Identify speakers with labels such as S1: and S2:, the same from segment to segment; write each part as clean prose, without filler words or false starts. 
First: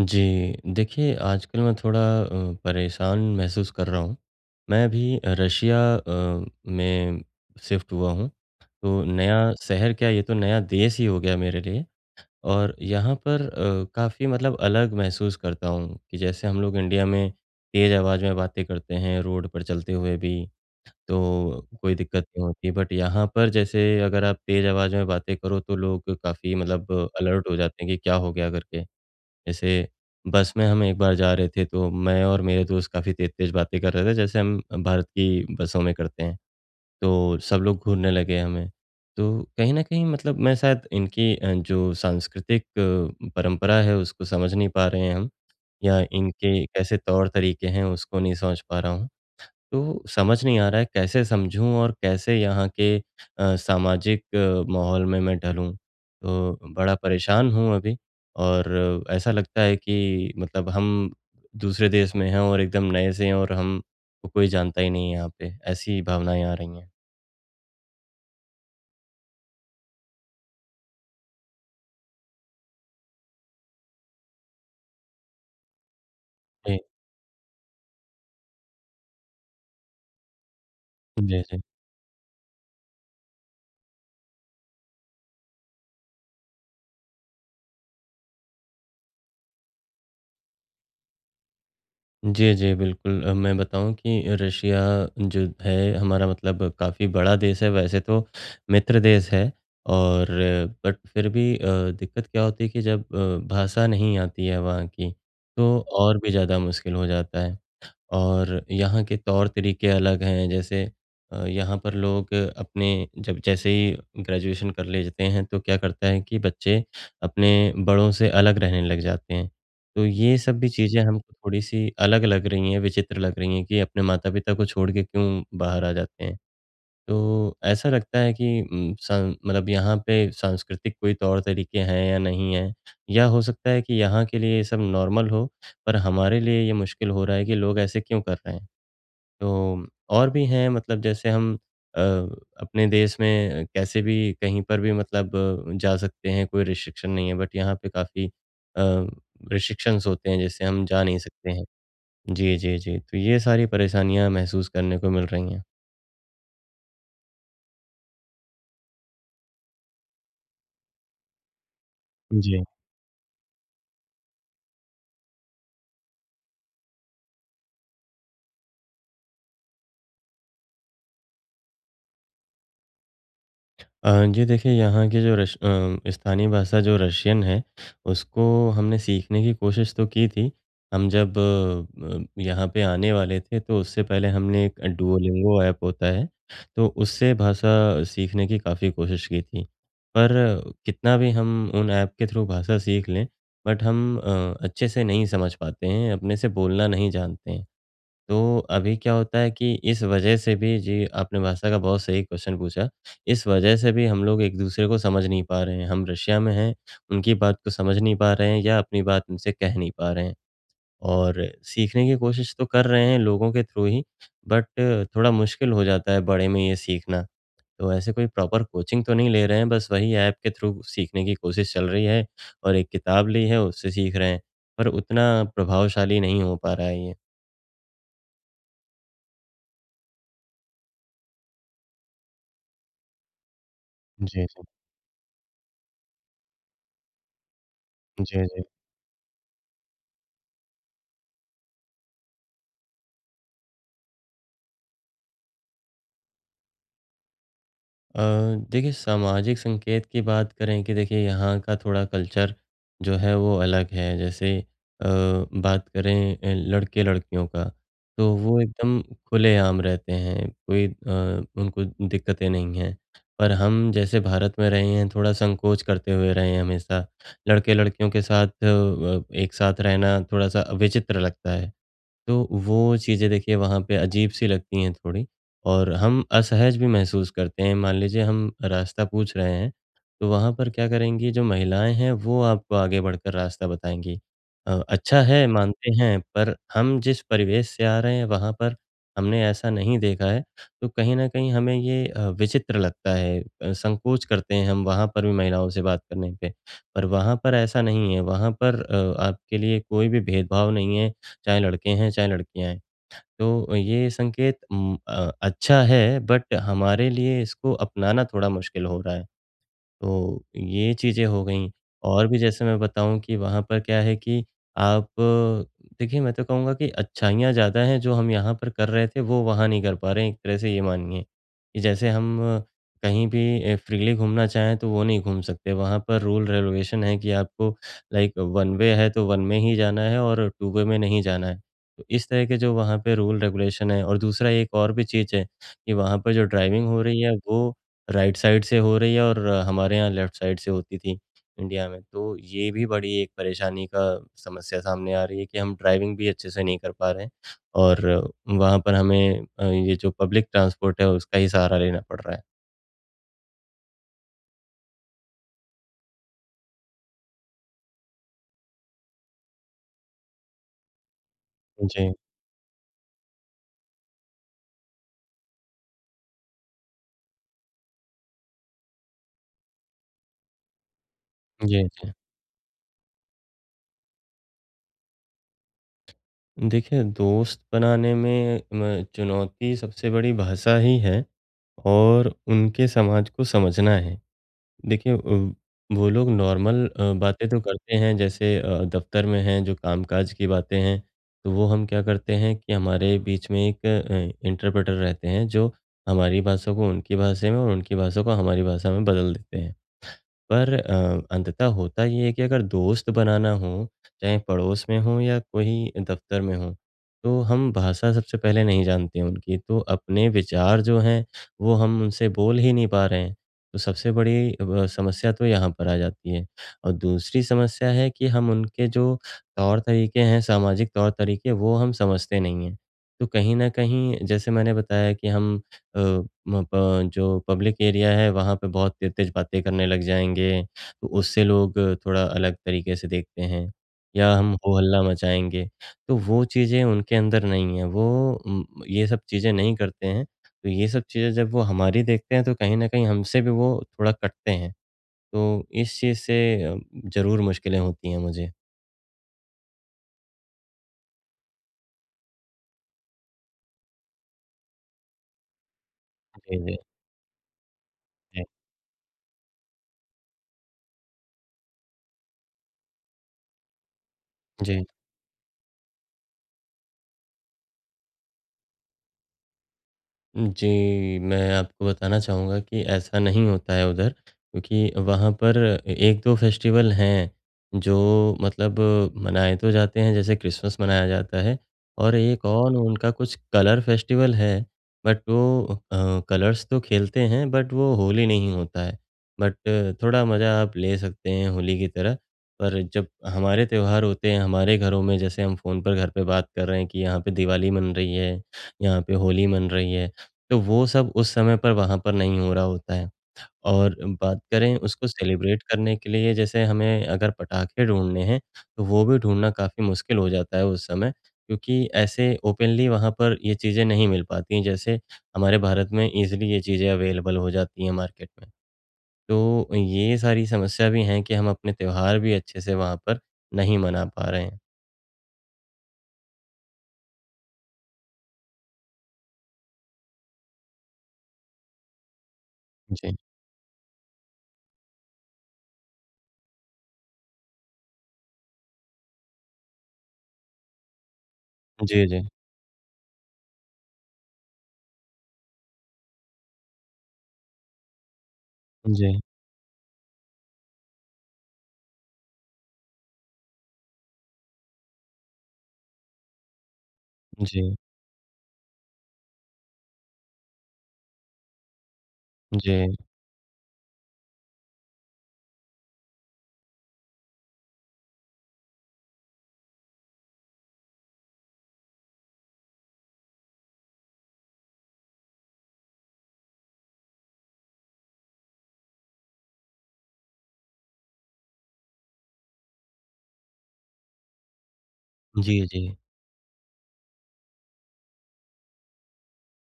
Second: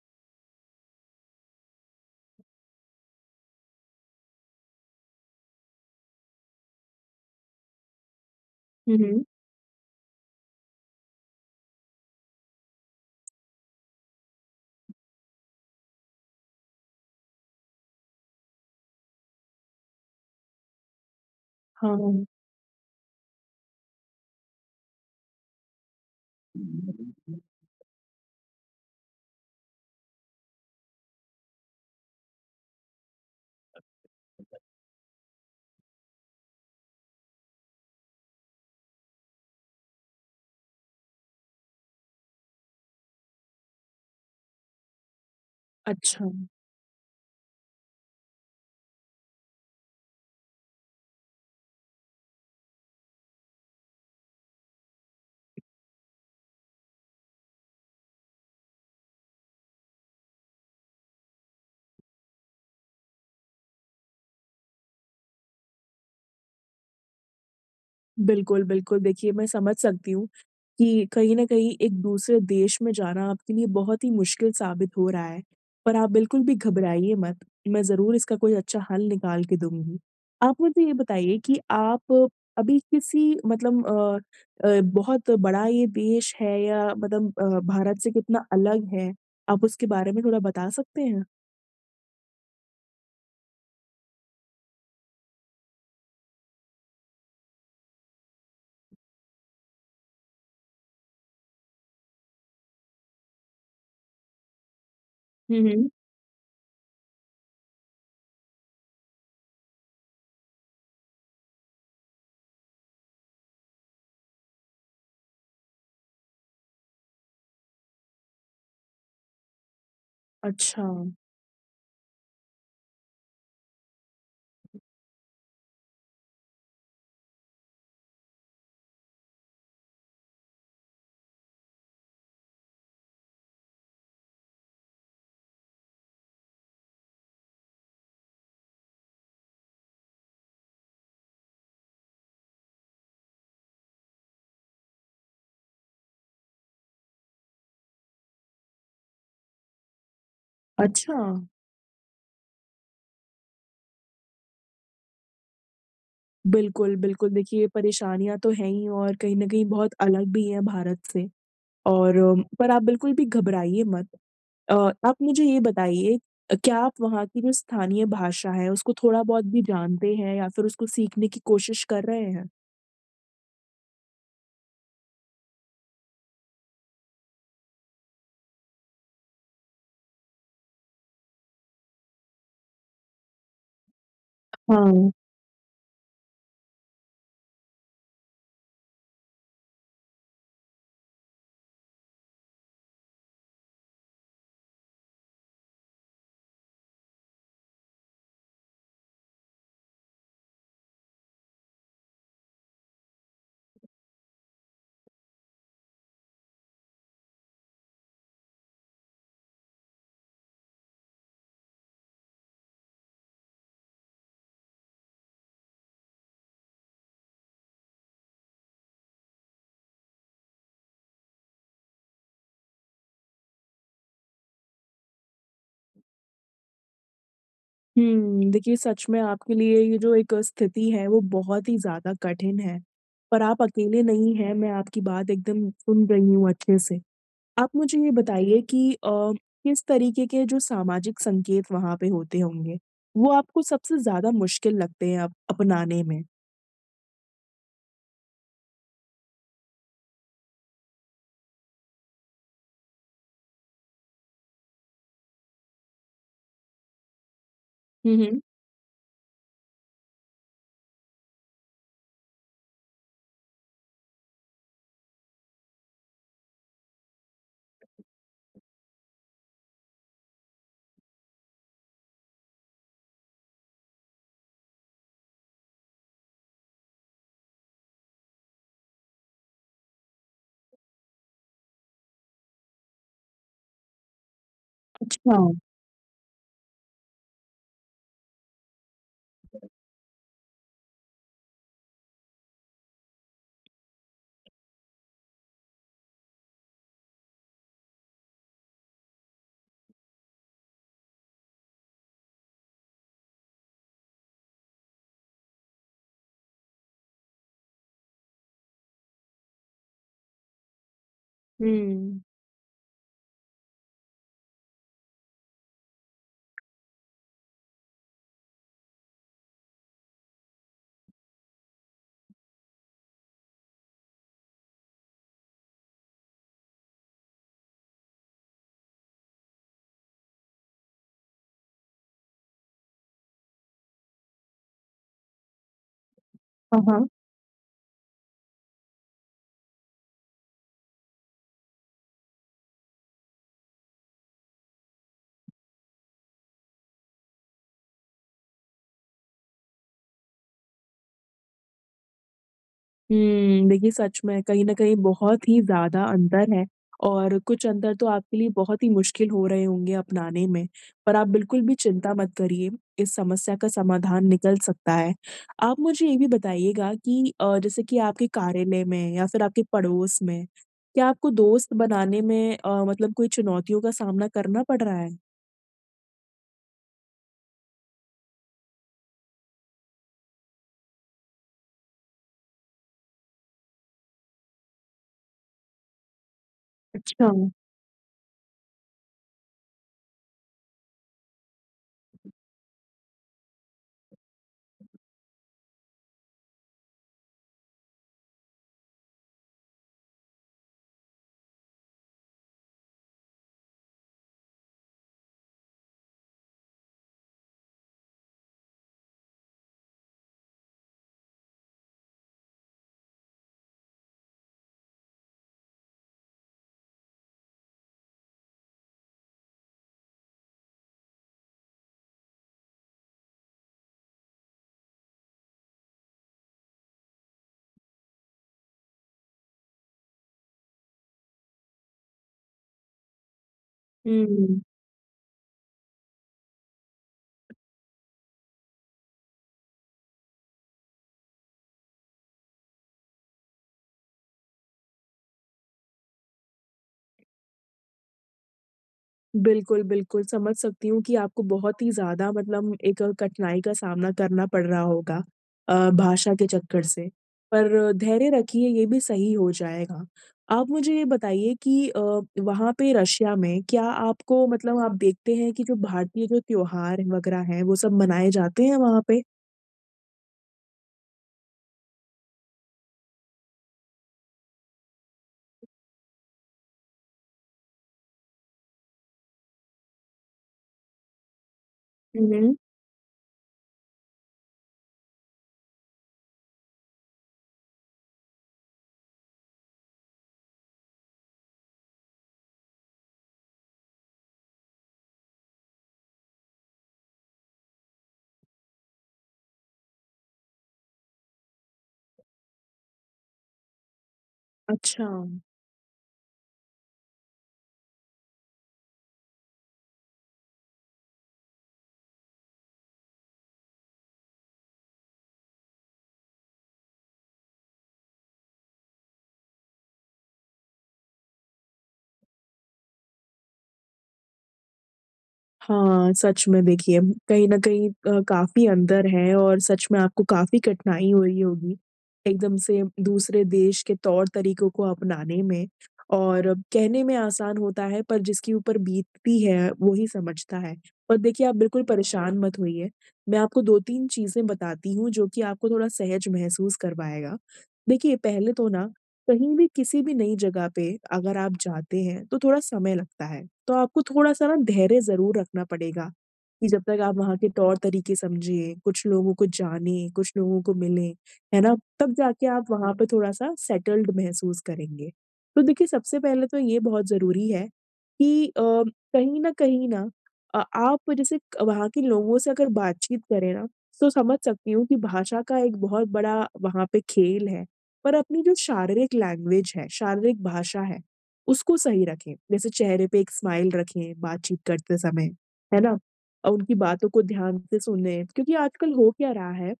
S1: जी, देखिए आजकल मैं थोड़ा परेशान महसूस कर रहा हूँ। मैं अभी रशिया में शिफ्ट हुआ हूँ,
S2: हुँ,
S1: तो
S2: हुँ।
S1: नया शहर क्या ये तो नया देश ही हो गया मेरे लिए और यहाँ पर काफ़ी मतलब अलग महसूस करता हूँ कि जैसे हम लोग इंडिया में तेज़ आवाज़ में बातें करते हैं रोड पर चलते हुए भी, तो कोई
S2: हाँ,
S1: दिक्कत नहीं होती। बट यहाँ पर जैसे अगर आप तेज़ आवाज़ में बातें करो तो लोग काफ़ी मतलब अलर्ट हो जाते हैं कि क्या हो गया करके। जैसे बस में हम एक बार जा रहे थे तो मैं और मेरे दोस्त काफ़ी तेज़-तेज़ बातें कर रहे थे जैसे हम भारत की बसों में करते हैं। तो सब लोग घूरने लगे हमें। तो कहीं न कहीं मतलब मैं शायद इनकी जो सांस्कृतिक परंपरा है उसको समझ नहीं पा रहे हैं हम या
S2: अच्छा।
S1: इनके कैसे तौर-तरीके हैं उसको नहीं समझ पा रहा हूँ। तो समझ नहीं आ रहा है कैसे समझूँ और कैसे यहाँ के सामाजिक माहौल में मैं ढलूँ? तो बड़ा परेशान हूँ अभी और ऐसा लगता है कि मतलब हम दूसरे देश में हैं और एकदम नए से हैं और हमको कोई जानता ही नहीं है यहाँ पे। ऐसी भावनाएँ आ रही हैं।
S2: बिल्कुल, बिल्कुल, देखिए मैं समझ सकती हूँ कि कहीं न कहीं एक दूसरे देश में जाना आपके लिए बहुत ही मुश्किल साबित हो रहा है, पर आप बिल्कुल भी
S1: जी।
S2: घबराइए मत। मैं ज़रूर इसका कोई अच्छा हल निकाल के दूँगी। आप मुझे ये बताइए
S1: जी,
S2: कि
S1: जी।
S2: आप अभी किसी मतलब बहुत बड़ा ये देश है या मतलब भारत से कितना अलग है? आप उसके बारे में थोड़ा बता सकते हैं?
S1: जी, जी, बिल्कुल। मैं बताऊँ कि रशिया जो है हमारा मतलब काफ़ी बड़ा देश है, वैसे तो मित्र देश है और बट फिर भी दिक्कत क्या होती है कि जब भाषा नहीं आती है वहाँ की,
S2: हुँ,
S1: तो
S2: हुँ।
S1: और भी ज़्यादा मुश्किल हो जाता है। और यहाँ के तौर-तरीके अलग हैं। जैसे यहाँ पर लोग अपने जब जैसे ही ग्रेजुएशन कर लेते हैं तो क्या करता है कि बच्चे अपने बड़ों से अलग रहने लग जाते हैं। तो ये सब भी
S2: अच्छा।
S1: चीज़ें हमको थोड़ी-सी अलग लग रही हैं, विचित्र लग रही हैं कि अपने माता-पिता को छोड़ के क्यों बाहर आ जाते हैं। तो ऐसा लगता है कि उम, सं मतलब यहाँ पे सांस्कृतिक कोई तौर-तरीके हैं या नहीं हैं, या हो सकता है कि यहाँ के लिए ये सब नॉर्मल हो, पर हमारे लिए ये मुश्किल हो रहा है कि लोग ऐसे क्यों कर रहे हैं। तो और भी हैं मतलब जैसे हम अ, अपने देश में कैसे भी कहीं पर भी मतलब जा सकते हैं, कोई रिस्ट्रिक्शन नहीं है, बट यहाँ पे काफ़ी रिस्ट्रिक्शंस होते हैं, जैसे हम जा नहीं
S2: अच्छा!
S1: सकते हैं। जी, जी, जी। तो ये सारी परेशानियाँ महसूस करने को मिल रही हैं।
S2: बिल्कुल, बिल्कुल। देखिए, परेशानियाँ तो हैं ही और कहीं न कहीं बहुत अलग भी हैं भारत से और
S1: जी।
S2: पर आप बिल्कुल भी घबराइए मत। अ, आप मुझे ये बताइए क्या आप वहाँ की जो स्थानीय भाषा है, उसको थोड़ा-बहुत भी जानते हैं या फिर उसको सीखने की कोशिश कर रहे हैं?
S1: जी देखिए, यहाँ की जो स्थानीय भाषा जो रशियन है, उसको हमने सीखने की कोशिश तो की थी। हम जब यहाँ पे आने वाले थे, तो उससे पहले हमने एक
S2: हाँ।
S1: डुओलिंगो ऐप होता है, तो उससे भाषा सीखने की काफ़ी कोशिश की थी। पर कितना भी हम उन ऐप के थ्रू भाषा सीख लें, बट हम अच्छे से नहीं समझ पाते हैं, अपने से बोलना नहीं जानते हैं। तो अभी क्या होता है कि इस वजह से भी जी, आपने भाषा का बहुत सही क्वेश्चन पूछा। इस वजह से भी हम लोग एक-दूसरे को समझ नहीं पा रहे हैं। हम रशिया में हैं, उनकी बात को समझ नहीं पा रहे हैं या अपनी बात उनसे कह नहीं पा रहे हैं। और सीखने की कोशिश तो कर रहे हैं लोगों के थ्रू ही, बट थोड़ा मुश्किल हो जाता है बड़े में ये सीखना। तो ऐसे कोई प्रॉपर कोचिंग तो नहीं ले रहे हैं, बस वही ऐप के थ्रू सीखने की कोशिश चल रही है और एक किताब ली है, उससे सीख रहे हैं। पर उतना प्रभावशाली नहीं हो पा रहा है ये।
S2: हुँ, देखिए सच में आपके लिए ये जो एक स्थिति है, वो बहुत ही ज़्यादा कठिन है। पर आप अकेले नहीं
S1: जी,
S2: हैं,
S1: जी।
S2: मैं आपकी बात एकदम सुन रही हूँ अच्छे से। आप मुझे ये
S1: जी,
S2: बताइए
S1: जी।
S2: कि किस तरीके के जो सामाजिक संकेत वहाँ पे होते होंगे, वो आपको सबसे ज़्यादा मुश्किल लगते हैं अप अपनाने में?
S1: अ, देखिए सामाजिक संकेत की बात करें कि देखिए यहाँ का थोड़ा कल्चर जो है वो अलग है। जैसे बात करें लड़के-लड़कियों का
S2: हुँ,
S1: तो
S2: हुँ।
S1: वो एकदम खुलेआम रहते हैं, कोई उनको दिक्कतें नहीं हैं। पर हम जैसे भारत में रहे हैं थोड़ा संकोच करते हुए रहे हैं हमेशा। लड़के-लड़कियों के साथ एक साथ रहना थोड़ा-सा विचित्र लगता है। तो वो चीज़ें देखिए वहाँ पे अजीब-सी लगती हैं थोड़ी और हम असहज भी महसूस करते हैं। मान लीजिए हम रास्ता पूछ रहे हैं, तो वहाँ पर क्या करेंगी जो महिलाएँ हैं वो आपको आगे बढ़कर रास्ता बताएँगी। अच्छा
S2: अच्छा।
S1: है मानते हैं पर हम जिस परिवेश से आ रहे हैं वहाँ पर हमने ऐसा नहीं देखा है, तो कहीं न कहीं हमें ये विचित्र लगता है। संकोच करते हैं हम वहाँ पर भी महिलाओं से बात करने पे। पर वहाँ पर ऐसा नहीं है, वहाँ पर आपके लिए कोई भी भेदभाव नहीं है चाहे लड़के हैं, चाहे लड़कियाँ हैं। तो ये संकेत अच्छा है बट हमारे लिए इसको अपनाना थोड़ा मुश्किल हो रहा है। तो ये चीज़ें हो गईं।
S2: हुँ।
S1: और भी जैसे मैं बताऊँ कि वहाँ पर क्या है कि आप देखिए, मैं तो कहूँगा कि अच्छाइयाँ ज़्यादा हैं, जो हम यहाँ पर कर रहे थे, वो वहाँ नहीं कर पा रहे हैं, एक तरह से ये मानिए। कि जैसे हम कहीं भी फ्रीली घूमना चाहें, तो वो नहीं घूम सकते। वहाँ पर रूल रेगुलेशन है कि आपको लाइक वन वे है, तो वन में ही जाना है और टू वे में नहीं जाना है। तो इस तरह के जो वहाँ पे रूल रेगुलेशन है और दूसरा एक और भी चीज़ है कि वहाँ पर जो
S2: हाँ,
S1: ड्राइविंग हो
S2: हाँ।
S1: रही है, वो राइट साइड से हो रही है और हमारे यहाँ लेफ्ट साइड से होती थी इंडिया में। तो ये भी बड़ी एक परेशानी का समस्या सामने आ रही है कि हम ड्राइविंग भी अच्छे से नहीं कर पा रहे हैं और वहाँ पर हमें ये जो पब्लिक ट्रांसपोर्ट है उसका ही सहारा लेना पड़ रहा है।
S2: हुँ, देखिए सच में कहीं न कहीं बहुत ही ज़्यादा अंतर है और कुछ अंतर तो आपके लिए बहुत ही मुश्किल हो रहे होंगे अपनाने में। पर आप बिल्कुल भी चिंता
S1: जी,
S2: मत करिए, इस समस्या का समाधान निकल सकता है। आप मुझे ये भी बताइएगा कि जैसे कि आपके कार्यालय में या फिर आपके पड़ोस में, क्या आपको दोस्त
S1: जी, जी।
S2: बनाने में मतलब कोई चुनौतियों का सामना करना पड़ रहा है?
S1: देखिए दोस्त बनाने में म चुनौती सबसे बड़ी भाषा ही है और उनके समाज को समझना है। देखिए वो लोग नॉर्मल
S2: अच्छा।
S1: बातें तो करते हैं जैसे दफ्तर में हैं जो कामकाज की बातें हैं, तो वो हम क्या करते हैं कि हमारे बीच में एक इंटरप्रेटर रहते हैं जो हमारी भाषा को उनकी भाषा में और उनकी भाषा को हमारी भाषा में बदल देते हैं। पर अंततः होता ये है कि अगर दोस्त बनाना हो, चाहे पड़ोस में हो या कोई दफ़्तर में हो, तो हम भाषा सबसे पहले नहीं जानते हैं उनकी, तो अपने विचार जो हैं, वो हम उनसे बोल ही नहीं पा रहे हैं। तो सबसे बड़ी ब समस्या तो यहाँ पर आ जाती है और दूसरी समस्या है कि हम उनके जो तौर-तरीके हैं, सामाजिक तौर-तरीके, वो हम समझते नहीं हैं। तो कहीं न कहीं जैसे मैंने बताया कि हम अ, म प जो पब्लिक एरिया है वहाँ पे बहुत तेज़-तेज़ बातें करने लग जाएँगे, तो उससे लोग थोड़ा अलग तरीके से देखते हैं या हम
S2: हुँ।
S1: हो-हल्ला मचाएँगे, तो वो चीज़ें उनके अंदर नहीं है। वो ये सब चीज़ें नहीं करते हैं, तो ये सब चीज़ें जब वो हमारी देखते हैं तो कहीं न कहीं हमसे भी वो थोड़ा कटते हैं, तो इस चीज़ से अ, ज़रूर मुश्किलें होती हैं मुझे।
S2: बिल्कुल, बिल्कुल, समझ सकती हूँ कि आपको बहुत ही ज़्यादा मतलब एक कठिनाई का सामना करना पड़ रहा होगा भाषा के
S1: जी, जी,
S2: चक्कर से। पर धैर्य
S1: जी।
S2: रखिए, ये भी सही हो जाएगा। आप मुझे ये बताइए कि वहाँ पे रशिया में क्या आपको मतलब
S1: जी।
S2: आप देखते हैं कि जो भारतीय जो त्योहार वगैरह हैं, वो सब मनाए जाते हैं वहाँ पे?
S1: जी, मैं आपको बताना चाहूँगा कि ऐसा नहीं होता है उधर क्योंकि वहाँ पर 1-2 फेस्टिवल हैं, जो मतलब मनाए तो जाते हैं, जैसे क्रिसमस मनाया जाता है और
S2: हुँ,
S1: एक
S2: हुँ।
S1: और उनका कुछ कलर फेस्टिवल है, बट वो कलर्स तो खेलते हैं बट वो होली नहीं होता है। बट थोड़ा मज़ा आप ले सकते हैं होली की तरह, पर जब हमारे त्योहार होते हैं हमारे घरों में, जैसे हम फ़ोन पर घर पे बात कर रहे हैं कि यहाँ पे दिवाली मन रही है, यहाँ पे होली मन रही है, तो वो सब उस समय पर वहाँ पर नहीं हो रहा होता है। और बात करें
S2: अच्छा।
S1: उसको सेलिब्रेट करने के लिए जैसे हमें अगर पटाखे ढूँढने हैं, तो वो भी ढूँढना काफ़ी मुश्किल हो जाता है उस समय क्योंकि ऐसे ओपनली वहाँ पर ये चीज़ें नहीं मिल पाती हैं, जैसे हमारे भारत में ईज़िली ये चीज़ें अवेलेबल हो जाती हैं मार्केट में। तो ये सारी समस्या भी हैं कि हम अपने त्योहार भी अच्छे से वहाँ पर नहीं मना पा रहे हैं।
S2: हाँ, सच में देखिए कहीं न कहीं काफ़ी अंतर है और सच में आपको काफ़ी कठिनाई हो रही होगी, एकदम से
S1: जी।
S2: दूसरे देश के तौर-तरीकों को अपनाने में और कहने में आसान होता है पर जिसके ऊपर बीतती है वो ही समझता है। पर देखिए आप बिल्कुल
S1: जी, जी।
S2: परेशान मत होइए, मैं आपको 2-3 चीज़ें बताती हूँ जो कि आपको थोड़ा सहज महसूस करवाएगा। देखिए पहले तो ना
S1: जी,
S2: कहीं भी किसी भी नई जगह पे अगर आप जाते हैं तो थोड़ा समय लगता है। तो आपको थोड़ा-सा ना धैर्य ज़रूर रखना पड़ेगा कि जब तक आप वहाँ के
S1: जी,
S2: तौर-तरीके समझें, कुछ लोगों को जानें, कुछ लोगों को मिलें, है ना? तब जाके आप
S1: जी,
S2: वहाँ पे थोड़ा-सा सेटल्ड महसूस करेंगे। तो देखिए सबसे पहले तो ये बहुत ज़रूरी है कि कहीं न कहीं ना आप जैसे क वहाँ के लोगों से अगर बातचीत करें ना, तो समझ सकती हूँ कि भाषा का एक बहुत बड़ा वहाँ पे खेल है। पर अपनी जो शारीरिक लैंग्वेज है, शारीरिक भाषा है, उसको सही रखें। जैसे चेहरे पे एक स्माइल रखें बातचीत करते समय,
S1: जी,
S2: है
S1: जी।
S2: ना? उनकी बातों को ध्यान से सुनें क्योंकि आजकल हो क्या रहा है,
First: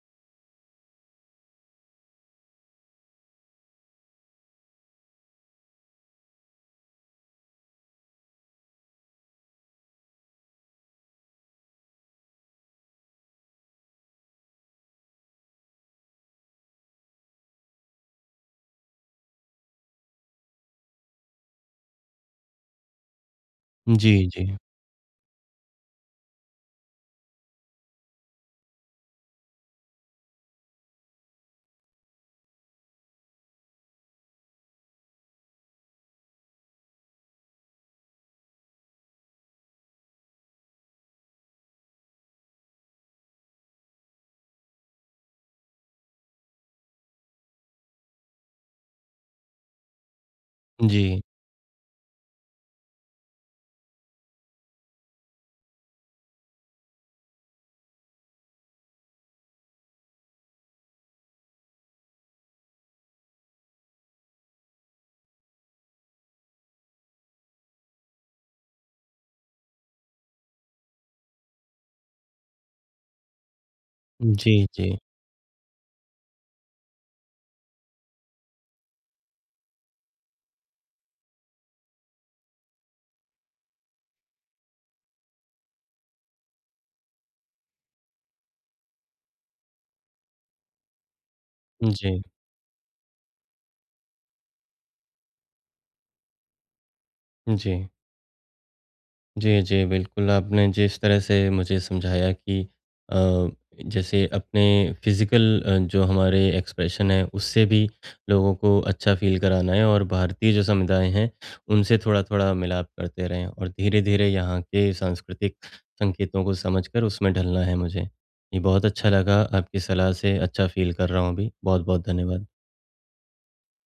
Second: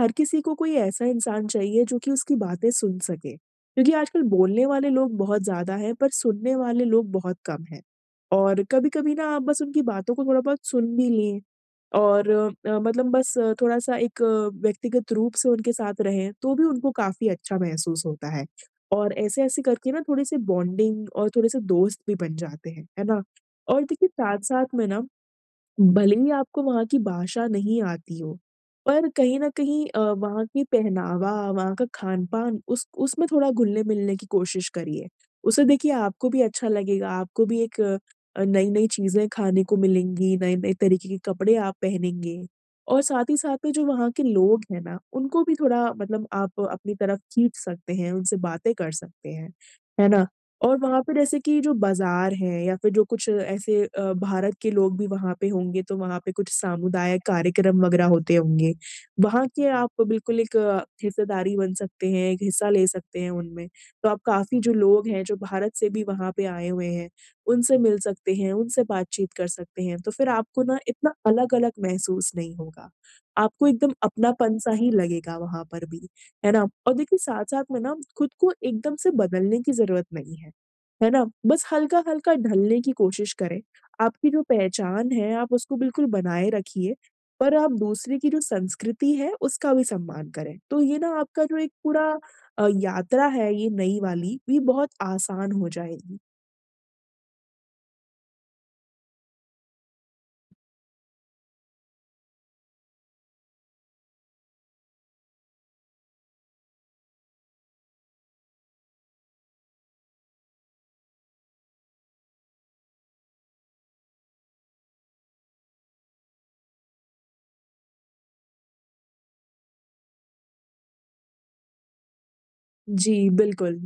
S2: हर किसी को कोई ऐसा इंसान चाहिए जो कि उसकी बातें सुन सके। क्योंकि आजकल बोलने वाले लोग बहुत ज़्यादा हैं, पर सुनने वाले लोग बहुत कम हैं। और कभी-कभी ना आप बस उनकी बातों को थोड़ा बहुत सुन भी लें। और मतलब बस थोड़ा-सा एक व्यक्तिगत रूप से उनके साथ रहें, तो भी उनको काफ़ी अच्छा महसूस होता है। और ऐसे-ऐसे करके ना थोड़े-से बॉन्डिंग और थोड़े-से दोस्त भी बन जाते हैं, है ना? और देखिए
S1: जी, जी।
S2: साथ-साथ में ना भले ही आपको वहाँ की भाषा नहीं आती हो, पर कहीं न कहीं वहाँ की पहनावा, वहाँ का खान-पान उस उसमें थोड़ा घुलने-मिलने की कोशिश करिए। उससे देखिए आपको भी अच्छा लगेगा, आपको भी एक नई-नई चीज़ें खाने को मिलेंगी, नए-नए तरीके के कपड़े आप पहनेंगे और साथ ही साथ में जो वहाँ के लोग हैं ना, उनको भी थोड़ा मतलब आप अपनी तरफ खींच सकते हैं, उनसे बातें कर सकते हैं। है ना? और वहाँ पे
S1: जी।
S2: जैसे कि जो बाज़ार हैं या फिर जो कुछ ऐसे भारत के लोग भी वहाँ पे होंगे, तो वहाँ पे कुछ सामुदायिक कार्यक्रम वग़ैरह होते होंगे। वहाँ के आप बिल्कुल एक हिस्सेदारी बन सकते हैं, एक हिस्सा ले सकते हैं उनमें। तो आप काफ़ी जो लोग हैं, जो भारत से भी वहाँ पे आए हुए हैं, उनसे मिल सकते हैं, उनसे बातचीत कर सकते हैं। तो फिर आपको ना इतना अलग-अलग महसूस नहीं होगा। आपको एकदम
S1: जी,
S2: अपनापन सा ही
S1: जी।
S2: लगेगा वहाँ पर भी, है ना? और देखिए साथ-साथ में ना खुद को एकदम से बदलने की ज़रूरत नहीं है। है ना? बस हल्का-हल्का ढलने की कोशिश करें। आपकी जो पहचान है, आप उसको बिल्कुल बनाए रखिए, पर आप दूसरे की जो संस्कृति है, उसका भी सम्मान करें। तो ये ना आपका जो एक पूरा
S1: जी,
S2: यात्रा है ये नई वाली, ये बहुत आसान हो जाएगी।
S1: जी। जी, जी, बिल्कुल, आपने जिस तरह से मुझे समझाया कि अ, जैसे अपने फ़िज़िकल जो हमारे एक्सप्रेशन है, उससे भी लोगों को अच्छा फ़ील कराना है और भारतीय जो समुदाय हैं, उनसे थोड़ा-थोड़ा मिलाप करते रहें और धीरे-धीरे यहाँ के सांस्कृतिक संकेतों को समझकर उसमें ढलना है मुझे। ये बहुत अच्छा लगा, आपकी सलाह से अच्छा फ़ील कर रहा हूँ अभी। बहुत-बहुत धन्यवाद।
S2: जी, बिल्कुल।